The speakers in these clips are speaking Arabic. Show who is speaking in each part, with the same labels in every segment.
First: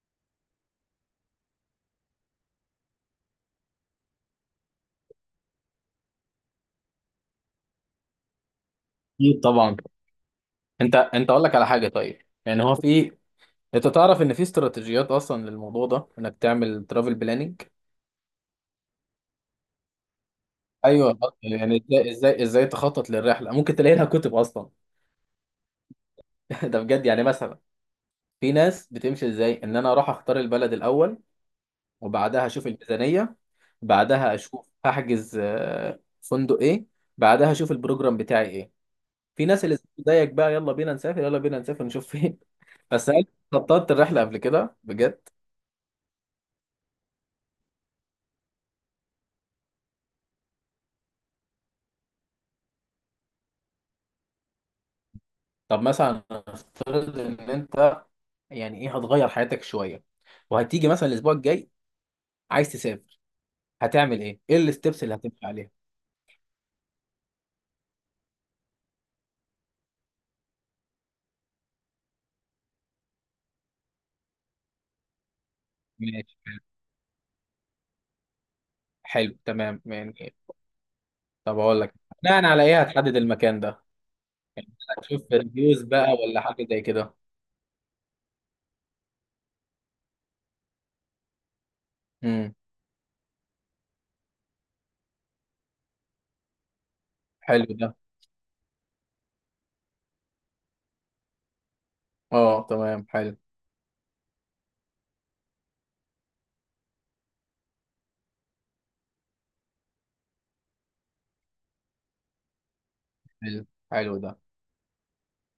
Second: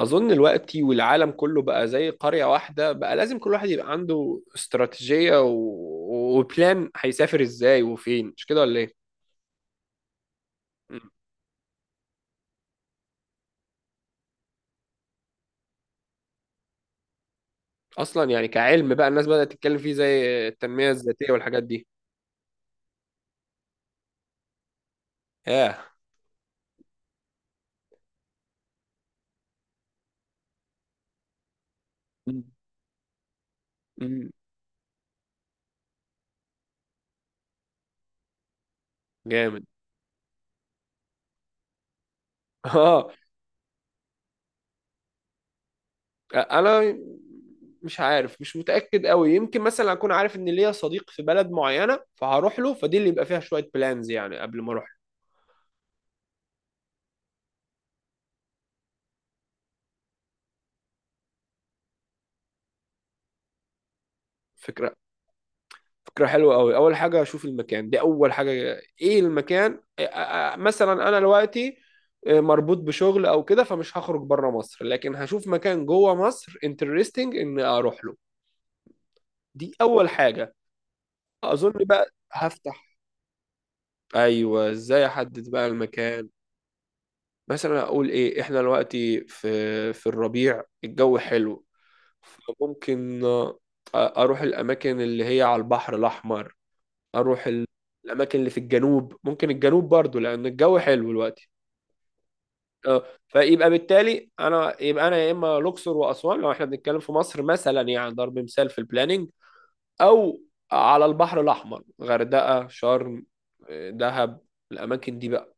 Speaker 1: أظن الوقت والعالم كله بقى زي قرية واحدة. بقى لازم كل واحد يبقى عنده استراتيجية وبلان، هيسافر إزاي وفين، مش كده ولا إيه؟
Speaker 2: اكيد طبعا. انت
Speaker 1: م.
Speaker 2: انت اقول لك على حاجه، طيب. يعني هو في انت تعرف ان في استراتيجيات اصلا للموضوع ده انك تعمل ترافل بلاننج.
Speaker 1: أصلا يعني كعلم بقى الناس بدأت تتكلم فيه زي التنمية
Speaker 2: ايوه،
Speaker 1: الذاتية والحاجات
Speaker 2: يعني
Speaker 1: دي.
Speaker 2: ازاي تخطط للرحله؟ ممكن تلاقي لها كتب اصلا.
Speaker 1: ياه.
Speaker 2: ده بجد، يعني مثلا في ناس بتمشي ازاي، ان انا اروح اختار البلد الاول،
Speaker 1: م.
Speaker 2: وبعدها اشوف الميزانيه،
Speaker 1: م.
Speaker 2: بعدها اشوف هحجز فندق ايه، بعدها اشوف البروجرام بتاعي ايه. في ناس
Speaker 1: جامد.
Speaker 2: اللي زيك بقى، يلا بينا نسافر يلا بينا نسافر نشوف فين. بس
Speaker 1: آه.
Speaker 2: هل خططت الرحله قبل كده بجد؟
Speaker 1: أنا مش عارف، مش متأكد قوي. يمكن مثلا أكون عارف إن ليا صديق في بلد معينة فهروح له، فدي اللي يبقى فيها شوية بلانز يعني قبل ما أروح.
Speaker 2: طب مثلا نفترض ان انت، يعني ايه، هتغير حياتك شويه، وهتيجي مثلا الاسبوع الجاي عايز تسافر، هتعمل ايه؟ ايه
Speaker 1: فكرة
Speaker 2: الستبس اللي هتمشي عليها؟
Speaker 1: فكرة حلوة أوي، أول حاجة أشوف المكان، دي أول حاجة. إيه المكان، مثلا أنا دلوقتي مربوط بشغل أو كده، فمش هخرج بره مصر لكن هشوف مكان جوه
Speaker 2: ماشي،
Speaker 1: مصر انترستنج إن أروح له.
Speaker 2: حلو
Speaker 1: دي
Speaker 2: تمام
Speaker 1: أول
Speaker 2: يعني.
Speaker 1: حاجة.
Speaker 2: طب
Speaker 1: أظن
Speaker 2: اقول لك،
Speaker 1: بقى
Speaker 2: بناء على ايه
Speaker 1: هفتح.
Speaker 2: هتحدد المكان ده؟
Speaker 1: أيوه، إزاي
Speaker 2: هتشوف
Speaker 1: أحدد بقى
Speaker 2: ريفيوز بقى
Speaker 1: المكان.
Speaker 2: ولا حاجه زي كده؟
Speaker 1: مثلا أقول إيه، إحنا دلوقتي في الربيع الجو حلو،
Speaker 2: امم،
Speaker 1: فممكن أروح الأماكن اللي هي على البحر الأحمر. اروح ال-
Speaker 2: حلو ده.
Speaker 1: الاماكن اللي في الجنوب، ممكن الجنوب برضو لان الجو حلو دلوقتي.
Speaker 2: اه
Speaker 1: اه
Speaker 2: تمام، حلو
Speaker 1: فيبقى بالتالي، انا يا اما الاقصر واسوان لو احنا بنتكلم في مصر، مثلا يعني ضرب مثال في البلاننج. او على البحر الاحمر، غردقه، شرم،
Speaker 2: حلو، حلو ده.
Speaker 1: دهب. الاماكن دي بقى.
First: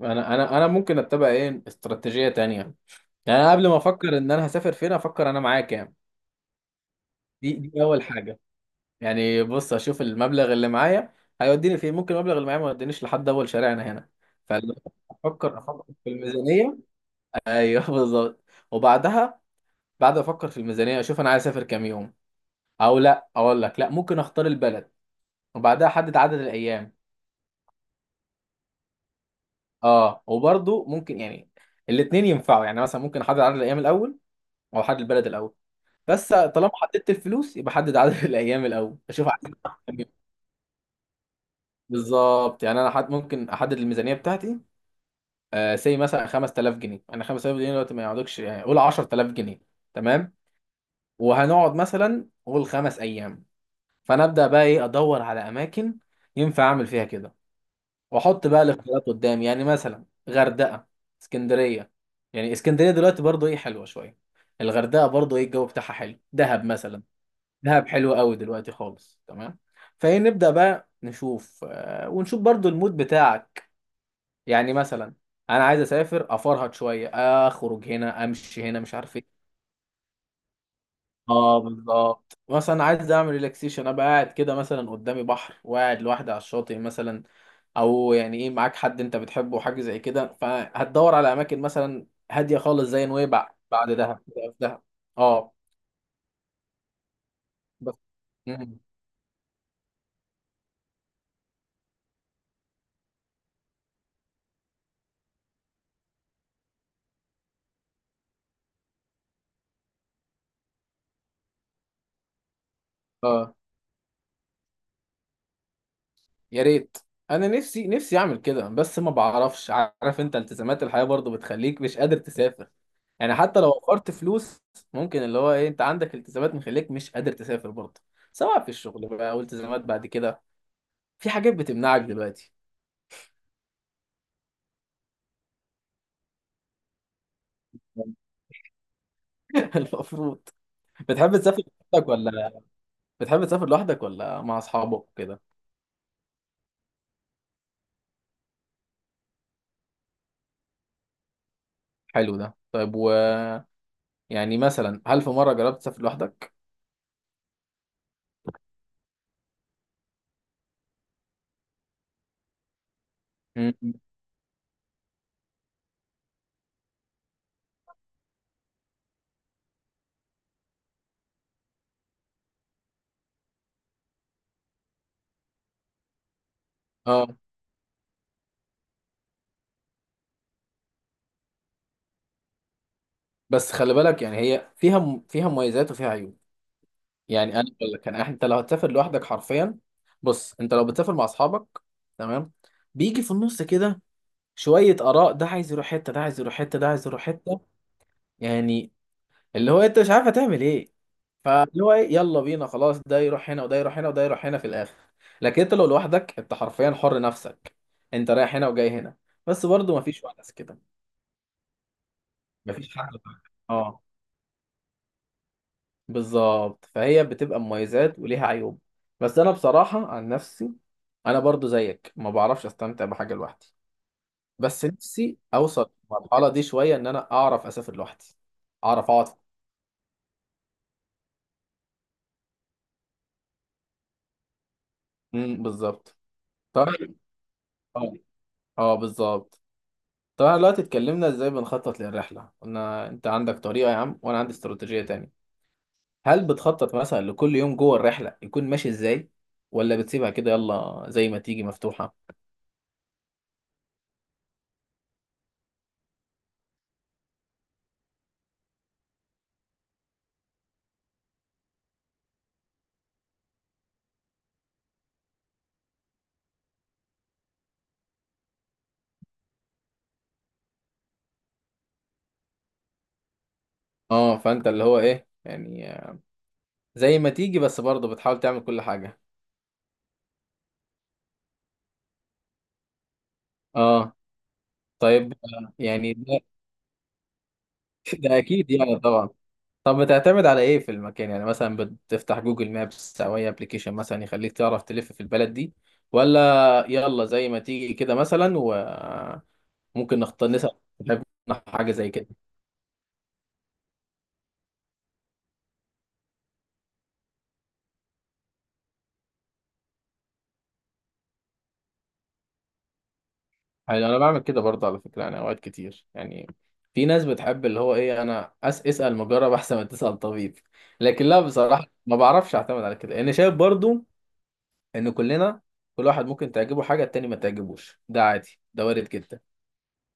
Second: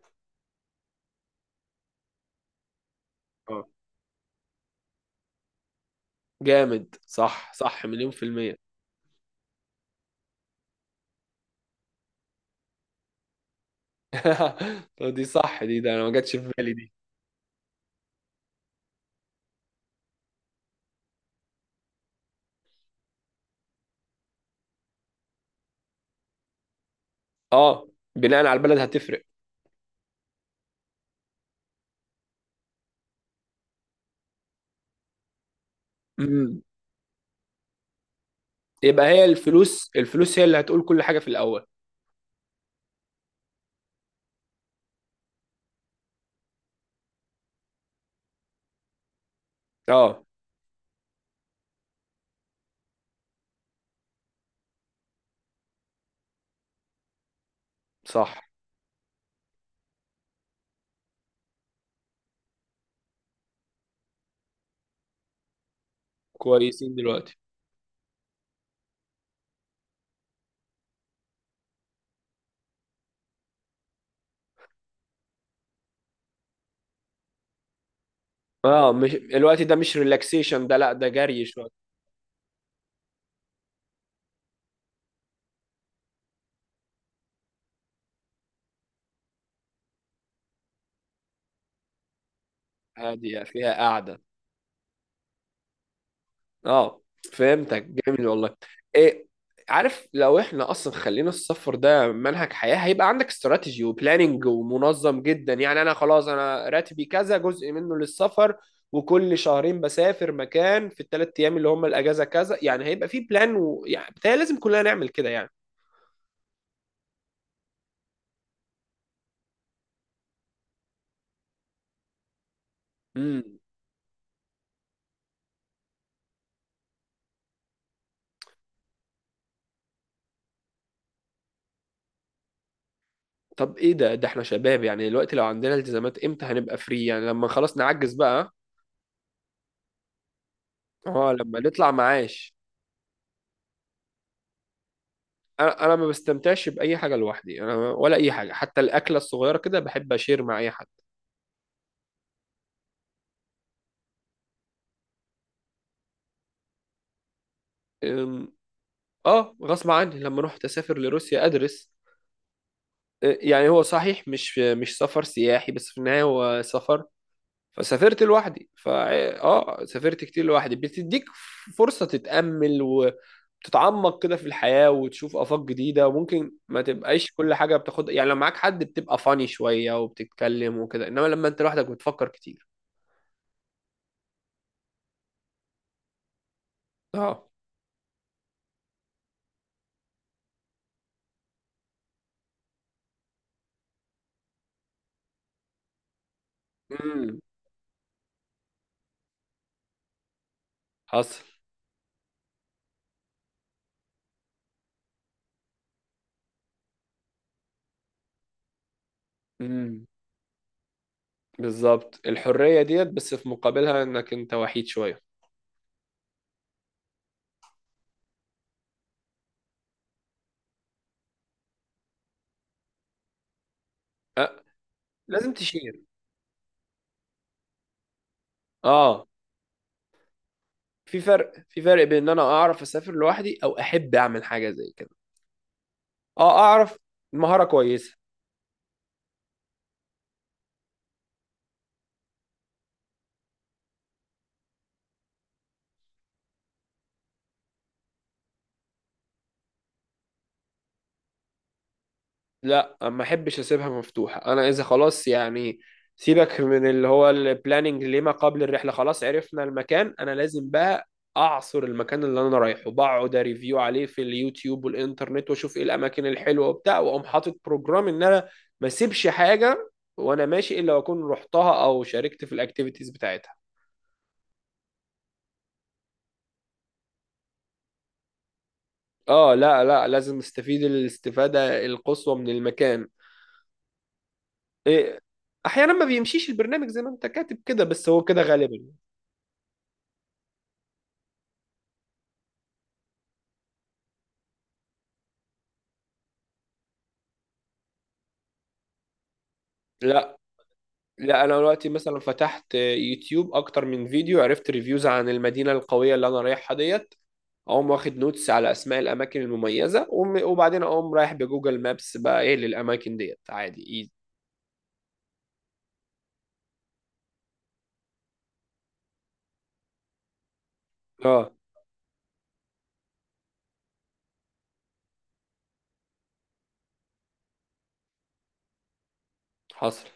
Speaker 2: انا ممكن اتبع ايه استراتيجيه تانية. يعني انا
Speaker 1: اه
Speaker 2: قبل ما افكر ان انا هسافر فين، افكر انا معايا كام.
Speaker 1: جامد، صح
Speaker 2: دي
Speaker 1: صح،
Speaker 2: اول
Speaker 1: مليون في
Speaker 2: حاجه.
Speaker 1: المية.
Speaker 2: يعني بص اشوف المبلغ اللي معايا هيوديني فين، ممكن المبلغ اللي معايا ما يودينيش لحد اول شارعنا هنا.
Speaker 1: طب دي
Speaker 2: فافكر
Speaker 1: صح، دي
Speaker 2: افكر
Speaker 1: ده انا
Speaker 2: في
Speaker 1: ما جاتش في بالي
Speaker 2: الميزانيه،
Speaker 1: دي.
Speaker 2: ايوه بالظبط. وبعدها، بعد ما افكر في الميزانيه اشوف انا عايز اسافر كام يوم. او لا اقول لك، لا، ممكن اختار البلد وبعدها احدد عدد الايام.
Speaker 1: اه، بناء على البلد هتفرق.
Speaker 2: اه، وبرضه ممكن يعني الاثنين ينفعوا، يعني مثلا ممكن احدد عدد الايام الاول او احدد البلد الاول. بس
Speaker 1: امم.
Speaker 2: طالما حددت الفلوس، يبقى حدد عدد الايام الاول،
Speaker 1: يبقى هي
Speaker 2: اشوف عايز أروح
Speaker 1: الفلوس،
Speaker 2: كام يوم.
Speaker 1: الفلوس هي اللي هتقول كل حاجة في الاول.
Speaker 2: بالظبط، يعني انا حد ممكن احدد الميزانيه بتاعتي سي مثلا 5000 جنيه، انا 5000 جنيه دلوقتي ما يقعدوكش، يعني قول 10000 جنيه،
Speaker 1: اه
Speaker 2: تمام. وهنقعد مثلا قول 5 ايام، فانا ابدا بقى ايه، ادور على اماكن ينفع اعمل فيها كده،
Speaker 1: صح.
Speaker 2: واحط بقى الاختيارات قدامي. يعني مثلا غردقه، اسكندريه. يعني اسكندريه دلوقتي برضو ايه، حلوه شويه. الغردقه برضو ايه، الجو بتاعها حلو. دهب
Speaker 1: كويسين
Speaker 2: مثلا،
Speaker 1: دلوقتي.
Speaker 2: دهب حلو قوي دلوقتي خالص، تمام. فايه، نبدا بقى نشوف ونشوف برضو المود بتاعك. يعني مثلا انا عايز اسافر افرهد شويه، اخرج هنا امشي هنا
Speaker 1: اه
Speaker 2: مش
Speaker 1: مش
Speaker 2: عارف ايه.
Speaker 1: الوقت ده، مش ريلاكسيشن، ده لا ده جري
Speaker 2: اه
Speaker 1: شويه.
Speaker 2: بالظبط، مثلا عايز اعمل ريلاكسيشن، ابقى قاعد كده مثلا قدامي بحر وقاعد لوحدي على الشاطئ مثلا. او يعني ايه، معاك حد انت بتحبه، حاجه زي كده، فهتدور على اماكن مثلا هاديه خالص زي
Speaker 1: هاديه
Speaker 2: نويبع،
Speaker 1: فيها
Speaker 2: بعد دهب
Speaker 1: قاعده.
Speaker 2: في دهب. اه.
Speaker 1: اه. فهمتك،
Speaker 2: بس.
Speaker 1: جميل والله.
Speaker 2: مم.
Speaker 1: ايه. عارف لو احنا اصلا خلينا السفر ده منهج حياه، هيبقى عندك استراتيجي وبلاننج ومنظم جدا. يعني انا خلاص، انا راتبي كذا جزء منه للسفر، وكل شهرين بسافر مكان في الثلاث ايام اللي هم الاجازه كذا، يعني هيبقى في
Speaker 2: آه.
Speaker 1: بلان، ويعني بتهيألي لازم كلنا نعمل كده.
Speaker 2: يا ريت. انا نفسي نفسي اعمل كده، بس ما بعرفش، عارف انت التزامات الحياة برضو بتخليك مش قادر تسافر. يعني
Speaker 1: يعني
Speaker 2: حتى لو وفرت فلوس، ممكن اللي هو ايه، انت عندك التزامات مخليك مش قادر تسافر برضو، سواء في الشغل بقى او التزامات بعد كده. في حاجات بتمنعك دلوقتي.
Speaker 1: طب ايه ده احنا شباب يعني دلوقتي، لو عندنا التزامات امتى هنبقى فري؟ يعني لما خلاص نعجز بقى.
Speaker 2: المفروض. بتحب
Speaker 1: اه لما
Speaker 2: تسافر
Speaker 1: نطلع
Speaker 2: لوحدك
Speaker 1: معاش.
Speaker 2: ولا بتحب تسافر لوحدك ولا مع اصحابك كده؟
Speaker 1: انا ما بستمتعش باي حاجه لوحدي، انا ولا اي حاجه، حتى الاكله الصغيره كده بحب اشير مع اي حد.
Speaker 2: حلو ده، طيب، و، يعني مثلا هل في مرة جربت تسافر لوحدك؟
Speaker 1: أم، اه غصب عني لما رحت اسافر لروسيا ادرس. يعني
Speaker 2: م-
Speaker 1: هو
Speaker 2: م.
Speaker 1: صحيح مش سفر سياحي، بس في النهايه هو سفر. فسافرت لوحدي اه، سافرت كتير لوحدي، بتديك فرصة تتأمل وتتعمق كده في الحياة وتشوف آفاق جديدة، وممكن ما
Speaker 2: اه،
Speaker 1: تبقاش كل حاجة بتاخد، يعني لو معاك حد بتبقى فاني شوية وبتتكلم وكده، انما لما انت لوحدك بتفكر كتير.
Speaker 2: بس خلي بالك، يعني هي فيها فيها مميزات وفيها عيوب.
Speaker 1: اه.
Speaker 2: يعني انا بقول لك، انت لو هتسافر لوحدك حرفيا، بص، انت لو بتسافر مع اصحابك تمام، بيجي في النص كده شويه اراء، ده عايز يروح حته، ده عايز يروح حته، ده عايز يروح
Speaker 1: امم.
Speaker 2: حته. يعني اللي هو انت مش عارف هتعمل ايه.
Speaker 1: حصل.
Speaker 2: فاللي هو يلا بينا خلاص، ده يروح هنا وده يروح هنا وده يروح هنا في الاخر. لكن انت لو لوحدك، انت حرفيا حر نفسك، انت رايح هنا وجاي هنا. بس برضه
Speaker 1: امم
Speaker 2: مفيش ونس كده،
Speaker 1: بالظبط، الحرية
Speaker 2: مفيش
Speaker 1: ديت
Speaker 2: حد
Speaker 1: بس
Speaker 2: معاك.
Speaker 1: في
Speaker 2: اه
Speaker 1: مقابلها انك انت وحيد شوية.
Speaker 2: بالظبط، فهي بتبقى مميزات وليها عيوب. بس انا بصراحة عن نفسي، انا برضو زيك ما بعرفش استمتع بحاجة لوحدي.
Speaker 1: أه.
Speaker 2: بس نفسي
Speaker 1: لازم
Speaker 2: اوصل
Speaker 1: تشير.
Speaker 2: المرحلة دي شوية، ان انا اعرف اسافر لوحدي، اعرف
Speaker 1: اه
Speaker 2: اقعد.
Speaker 1: في فرق بين ان انا اعرف اسافر لوحدي او احب اعمل حاجة زي كده.
Speaker 2: بالظبط.
Speaker 1: اه اعرف.
Speaker 2: طيب.
Speaker 1: مهارة
Speaker 2: اه.
Speaker 1: كويسة.
Speaker 2: اه بالظبط. طب احنا دلوقتي اتكلمنا ازاي بنخطط للرحلة، قلنا انت عندك طريقة يا عم وانا عندي استراتيجية تانية. هل بتخطط مثلا لكل يوم جوه الرحلة يكون ماشي ازاي، ولا بتسيبها كده يلا زي ما تيجي، مفتوحة؟
Speaker 1: لا ما احبش اسيبها مفتوحه، انا اذا خلاص يعني، سيبك من اللي هو البلاننج، لما قبل الرحله خلاص عرفنا المكان، انا لازم بقى اعصر المكان اللي انا رايحه، بقعد ريفيو عليه في اليوتيوب والانترنت واشوف ايه الاماكن الحلوه وبتاع، واقوم حاطط بروجرام ان انا ما اسيبش حاجه وانا ماشي الا واكون رحتها او شاركت في الاكتيفيتيز بتاعتها.
Speaker 2: اه، فانت اللي هو ايه، يعني زي ما تيجي، بس برضه بتحاول تعمل كل حاجة.
Speaker 1: اه لا لا لازم استفيد الاستفاده القصوى من المكان.
Speaker 2: اه.
Speaker 1: إيه.
Speaker 2: طيب
Speaker 1: احيانا ما
Speaker 2: يعني
Speaker 1: بيمشيش البرنامج زي ما انت كاتب كده، بس هو
Speaker 2: ده
Speaker 1: كده
Speaker 2: اكيد
Speaker 1: غالبا.
Speaker 2: يعني طبعا. طب بتعتمد على ايه في المكان؟ يعني مثلا بتفتح جوجل مابس او اي ابلكيشن مثلا يخليك تعرف تلف في البلد دي، ولا يلا زي ما تيجي كده مثلا وممكن
Speaker 1: لا
Speaker 2: نختار، نسأل،
Speaker 1: لا، انا
Speaker 2: نحب
Speaker 1: دلوقتي
Speaker 2: حاجة زي
Speaker 1: مثلا
Speaker 2: كده؟
Speaker 1: فتحت يوتيوب اكتر من فيديو، عرفت ريفيوز عن المدينه القويه اللي انا رايحها ديت. اقوم واخد نوتس على اسماء الاماكن المميزه وبعدين اقوم رايح بجوجل مابس بقى ايه للاماكن ديت، عادي
Speaker 2: يعني
Speaker 1: ايزي.
Speaker 2: انا بعمل كده برضه، على فكرة. يعني اوقات كتير، يعني في ناس بتحب اللي هو ايه، انا اسأل مجرب احسن ما تسأل طبيب. لكن لا،
Speaker 1: اه
Speaker 2: بصراحة ما بعرفش اعتمد على كده. انا شايف برضه ان كلنا، كل واحد ممكن تعجبه حاجه التاني ما تعجبوش، ده عادي، ده وارد جدا.
Speaker 1: حصل.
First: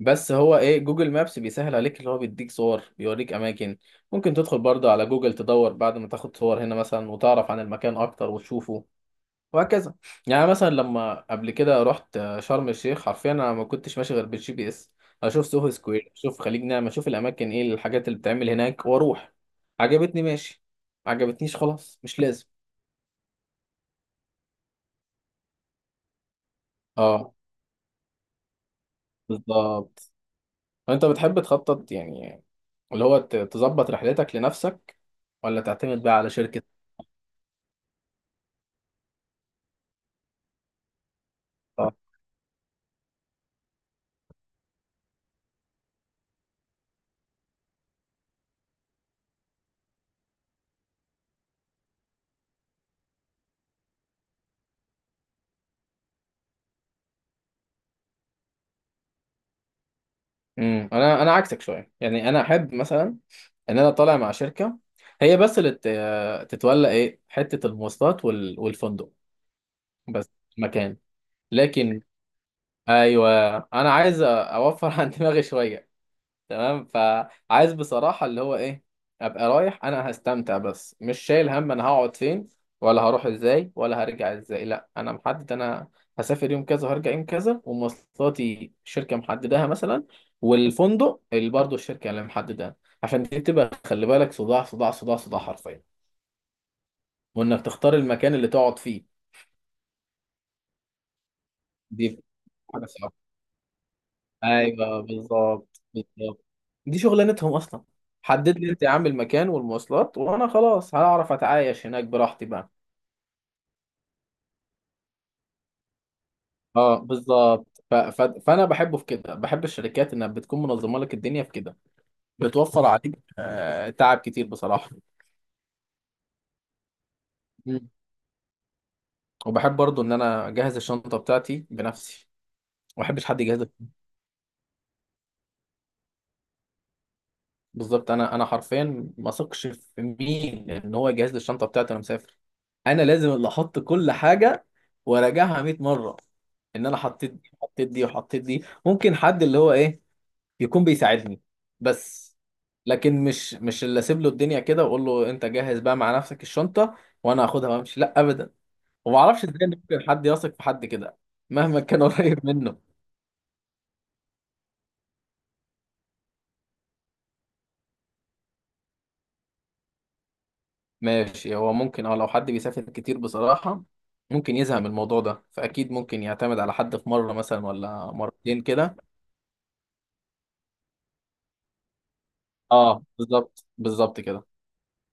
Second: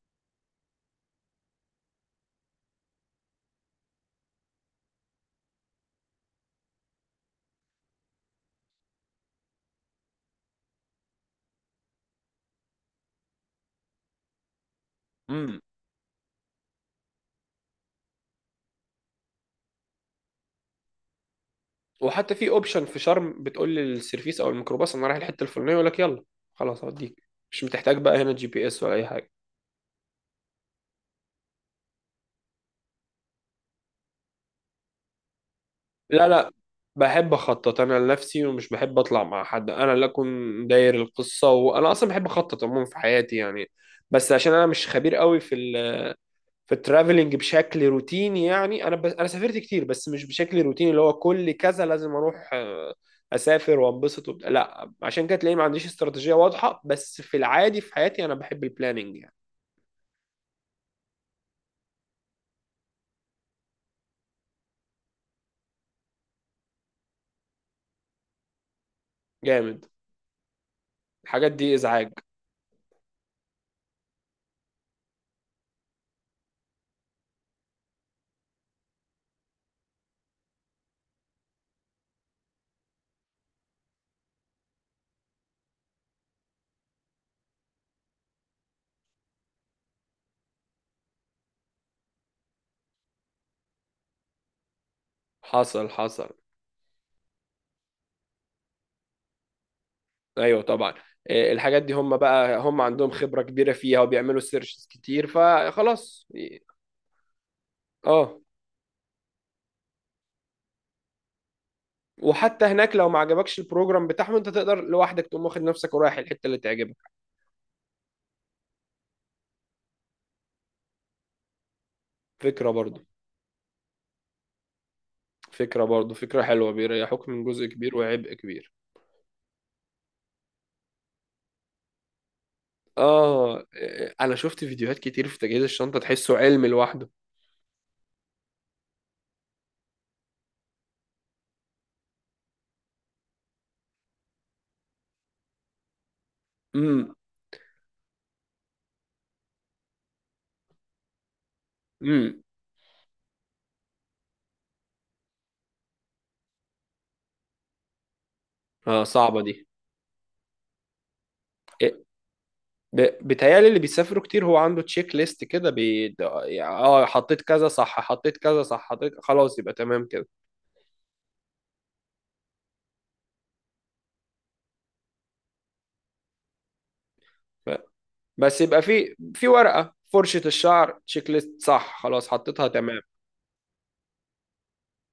Speaker 2: بس هو ايه، جوجل مابس بيسهل عليك، اللي هو بيديك صور، بيوريك اماكن. ممكن تدخل برضه على جوجل تدور بعد ما تاخد صور هنا مثلا وتعرف عن المكان اكتر وتشوفه، وهكذا. يعني مثلا لما قبل كده رحت شرم الشيخ، حرفيا انا ما كنتش ماشي غير بالجي بي اس، اشوف
Speaker 1: امم.
Speaker 2: سوهو سكوير، اشوف خليج نعمة، اشوف الاماكن ايه، الحاجات اللي بتتعمل هناك، واروح. عجبتني، ماشي. عجبتنيش، خلاص مش
Speaker 1: وحتى
Speaker 2: لازم.
Speaker 1: في اوبشن في شرم، بتقول للسيرفيس او الميكروباص انا رايح الحته الفلانيه، يقول لك يلا خلاص هوديك.
Speaker 2: اه
Speaker 1: مش بتحتاج بقى هنا GPS ولا اي حاجه.
Speaker 2: بالظبط. انت بتحب تخطط يعني، اللي هو تظبط رحلتك لنفسك، ولا تعتمد بقى
Speaker 1: لا
Speaker 2: على
Speaker 1: لا،
Speaker 2: شركة؟
Speaker 1: بحب اخطط انا لنفسي، ومش بحب اطلع مع حد، انا اللي اكون داير القصه، وانا اصلا بحب اخطط عموما في حياتي يعني. بس عشان انا مش خبير قوي في الترافلنج بشكل روتيني، يعني انا سافرت كتير بس مش بشكل روتيني اللي هو كل كذا لازم اروح، اسافر وانبسط وبتاع، لا عشان كده تلاقيني ما عنديش استراتيجيه واضحه، بس في العادي في حياتي انا بحب البلاننج يعني.
Speaker 2: امم، انا عكسك شوية. يعني انا احب مثلا ان انا طالع مع شركة، هي بس اللي تتولى ايه، حتة المواصلات والفندق
Speaker 1: جامد.
Speaker 2: بس، مكان.
Speaker 1: الحاجات دي
Speaker 2: لكن،
Speaker 1: ازعاج.
Speaker 2: ايوه، انا عايز اوفر عن دماغي شوية، تمام. فعايز بصراحة اللي هو ايه، ابقى رايح انا هستمتع، بس مش شايل هم انا هقعد فين ولا هروح ازاي ولا هرجع ازاي. لا، انا محدد، انا هسافر يوم كذا وهرجع يوم كذا، ومواصلاتي شركة محددها مثلا، والفندق اللي برضه الشركة اللي محددها. عشان دي بتبقى، خلي بالك، صداع صداع صداع صداع حرفيا،
Speaker 1: حصل حصل،
Speaker 2: وانك تختار المكان اللي تقعد فيه
Speaker 1: ايوه طبعا. إيه، الحاجات دي هم
Speaker 2: دي
Speaker 1: بقى، هم
Speaker 2: حاجة
Speaker 1: عندهم
Speaker 2: صعبة.
Speaker 1: خبرة كبيرة فيها وبيعملوا سيرشز
Speaker 2: ايوه
Speaker 1: كتير،
Speaker 2: بالظبط
Speaker 1: فخلاص
Speaker 2: بالظبط،
Speaker 1: إيه.
Speaker 2: دي شغلانتهم اصلا.
Speaker 1: اه،
Speaker 2: حدد لي انت يا عم المكان والمواصلات وانا خلاص هعرف اتعايش هناك براحتي
Speaker 1: وحتى
Speaker 2: بقى.
Speaker 1: هناك لو ما عجبكش البروجرام بتاعهم انت تقدر لوحدك تقوم واخد نفسك ورايح الحتة اللي
Speaker 2: اه
Speaker 1: تعجبك.
Speaker 2: بالظبط فانا بحبه في كده، بحب الشركات انها بتكون منظمه لك الدنيا في كده،
Speaker 1: فكرة
Speaker 2: بتوفر
Speaker 1: برضو
Speaker 2: عليك تعب كتير بصراحه.
Speaker 1: فكرة برضو، فكرة حلوة، بيريحوك من جزء
Speaker 2: مم.
Speaker 1: كبير وعبء كبير.
Speaker 2: وبحب برضو ان انا اجهز الشنطه بتاعتي بنفسي، ما بحبش حد
Speaker 1: اه.
Speaker 2: يجهز.
Speaker 1: إيه، انا شفت فيديوهات كتير في تجهيز الشنطة، تحسه علم لوحده.
Speaker 2: بالظبط، انا حرفيا ما اثقش في مين ان هو يجهز لي الشنطه بتاعتي وانا مسافر. انا لازم اللي احط كل حاجه وراجعها 100 مره، ان انا
Speaker 1: امم.
Speaker 2: حطيت دي وحطيت دي وحطيت دي. ممكن حد اللي هو ايه يكون بيساعدني، بس.
Speaker 1: امم.
Speaker 2: لكن مش اللي اسيب له الدنيا كده واقول له انت جهز بقى مع نفسك الشنطه وانا هاخدها وامشي. لا ابدا.
Speaker 1: اه
Speaker 2: وما
Speaker 1: صعبة
Speaker 2: اعرفش ازاي
Speaker 1: دي.
Speaker 2: إن ممكن حد يثق في حد كده مهما
Speaker 1: آه،
Speaker 2: كان قريب منه.
Speaker 1: بيتهيألي اللي بيسافروا كتير هو عنده تشيك ليست كده، بي... ده- يعني، اه حطيت كذا صح، حطيت كذا صح، حطيت خلاص يبقى تمام كده.
Speaker 2: ماشي، هو ممكن اه، لو حد بيسافر كتير بصراحة، ممكن يزهق من الموضوع ده، فأكيد ممكن يعتمد على حد في مرة مثلا
Speaker 1: ف...
Speaker 2: ولا
Speaker 1: بس
Speaker 2: مرتين
Speaker 1: يبقى
Speaker 2: كده.
Speaker 1: في ورقة، فرشة الشعر، تشيك ليست صح، خلاص حطيتها تمام.
Speaker 2: اه بالظبط بالظبط كده.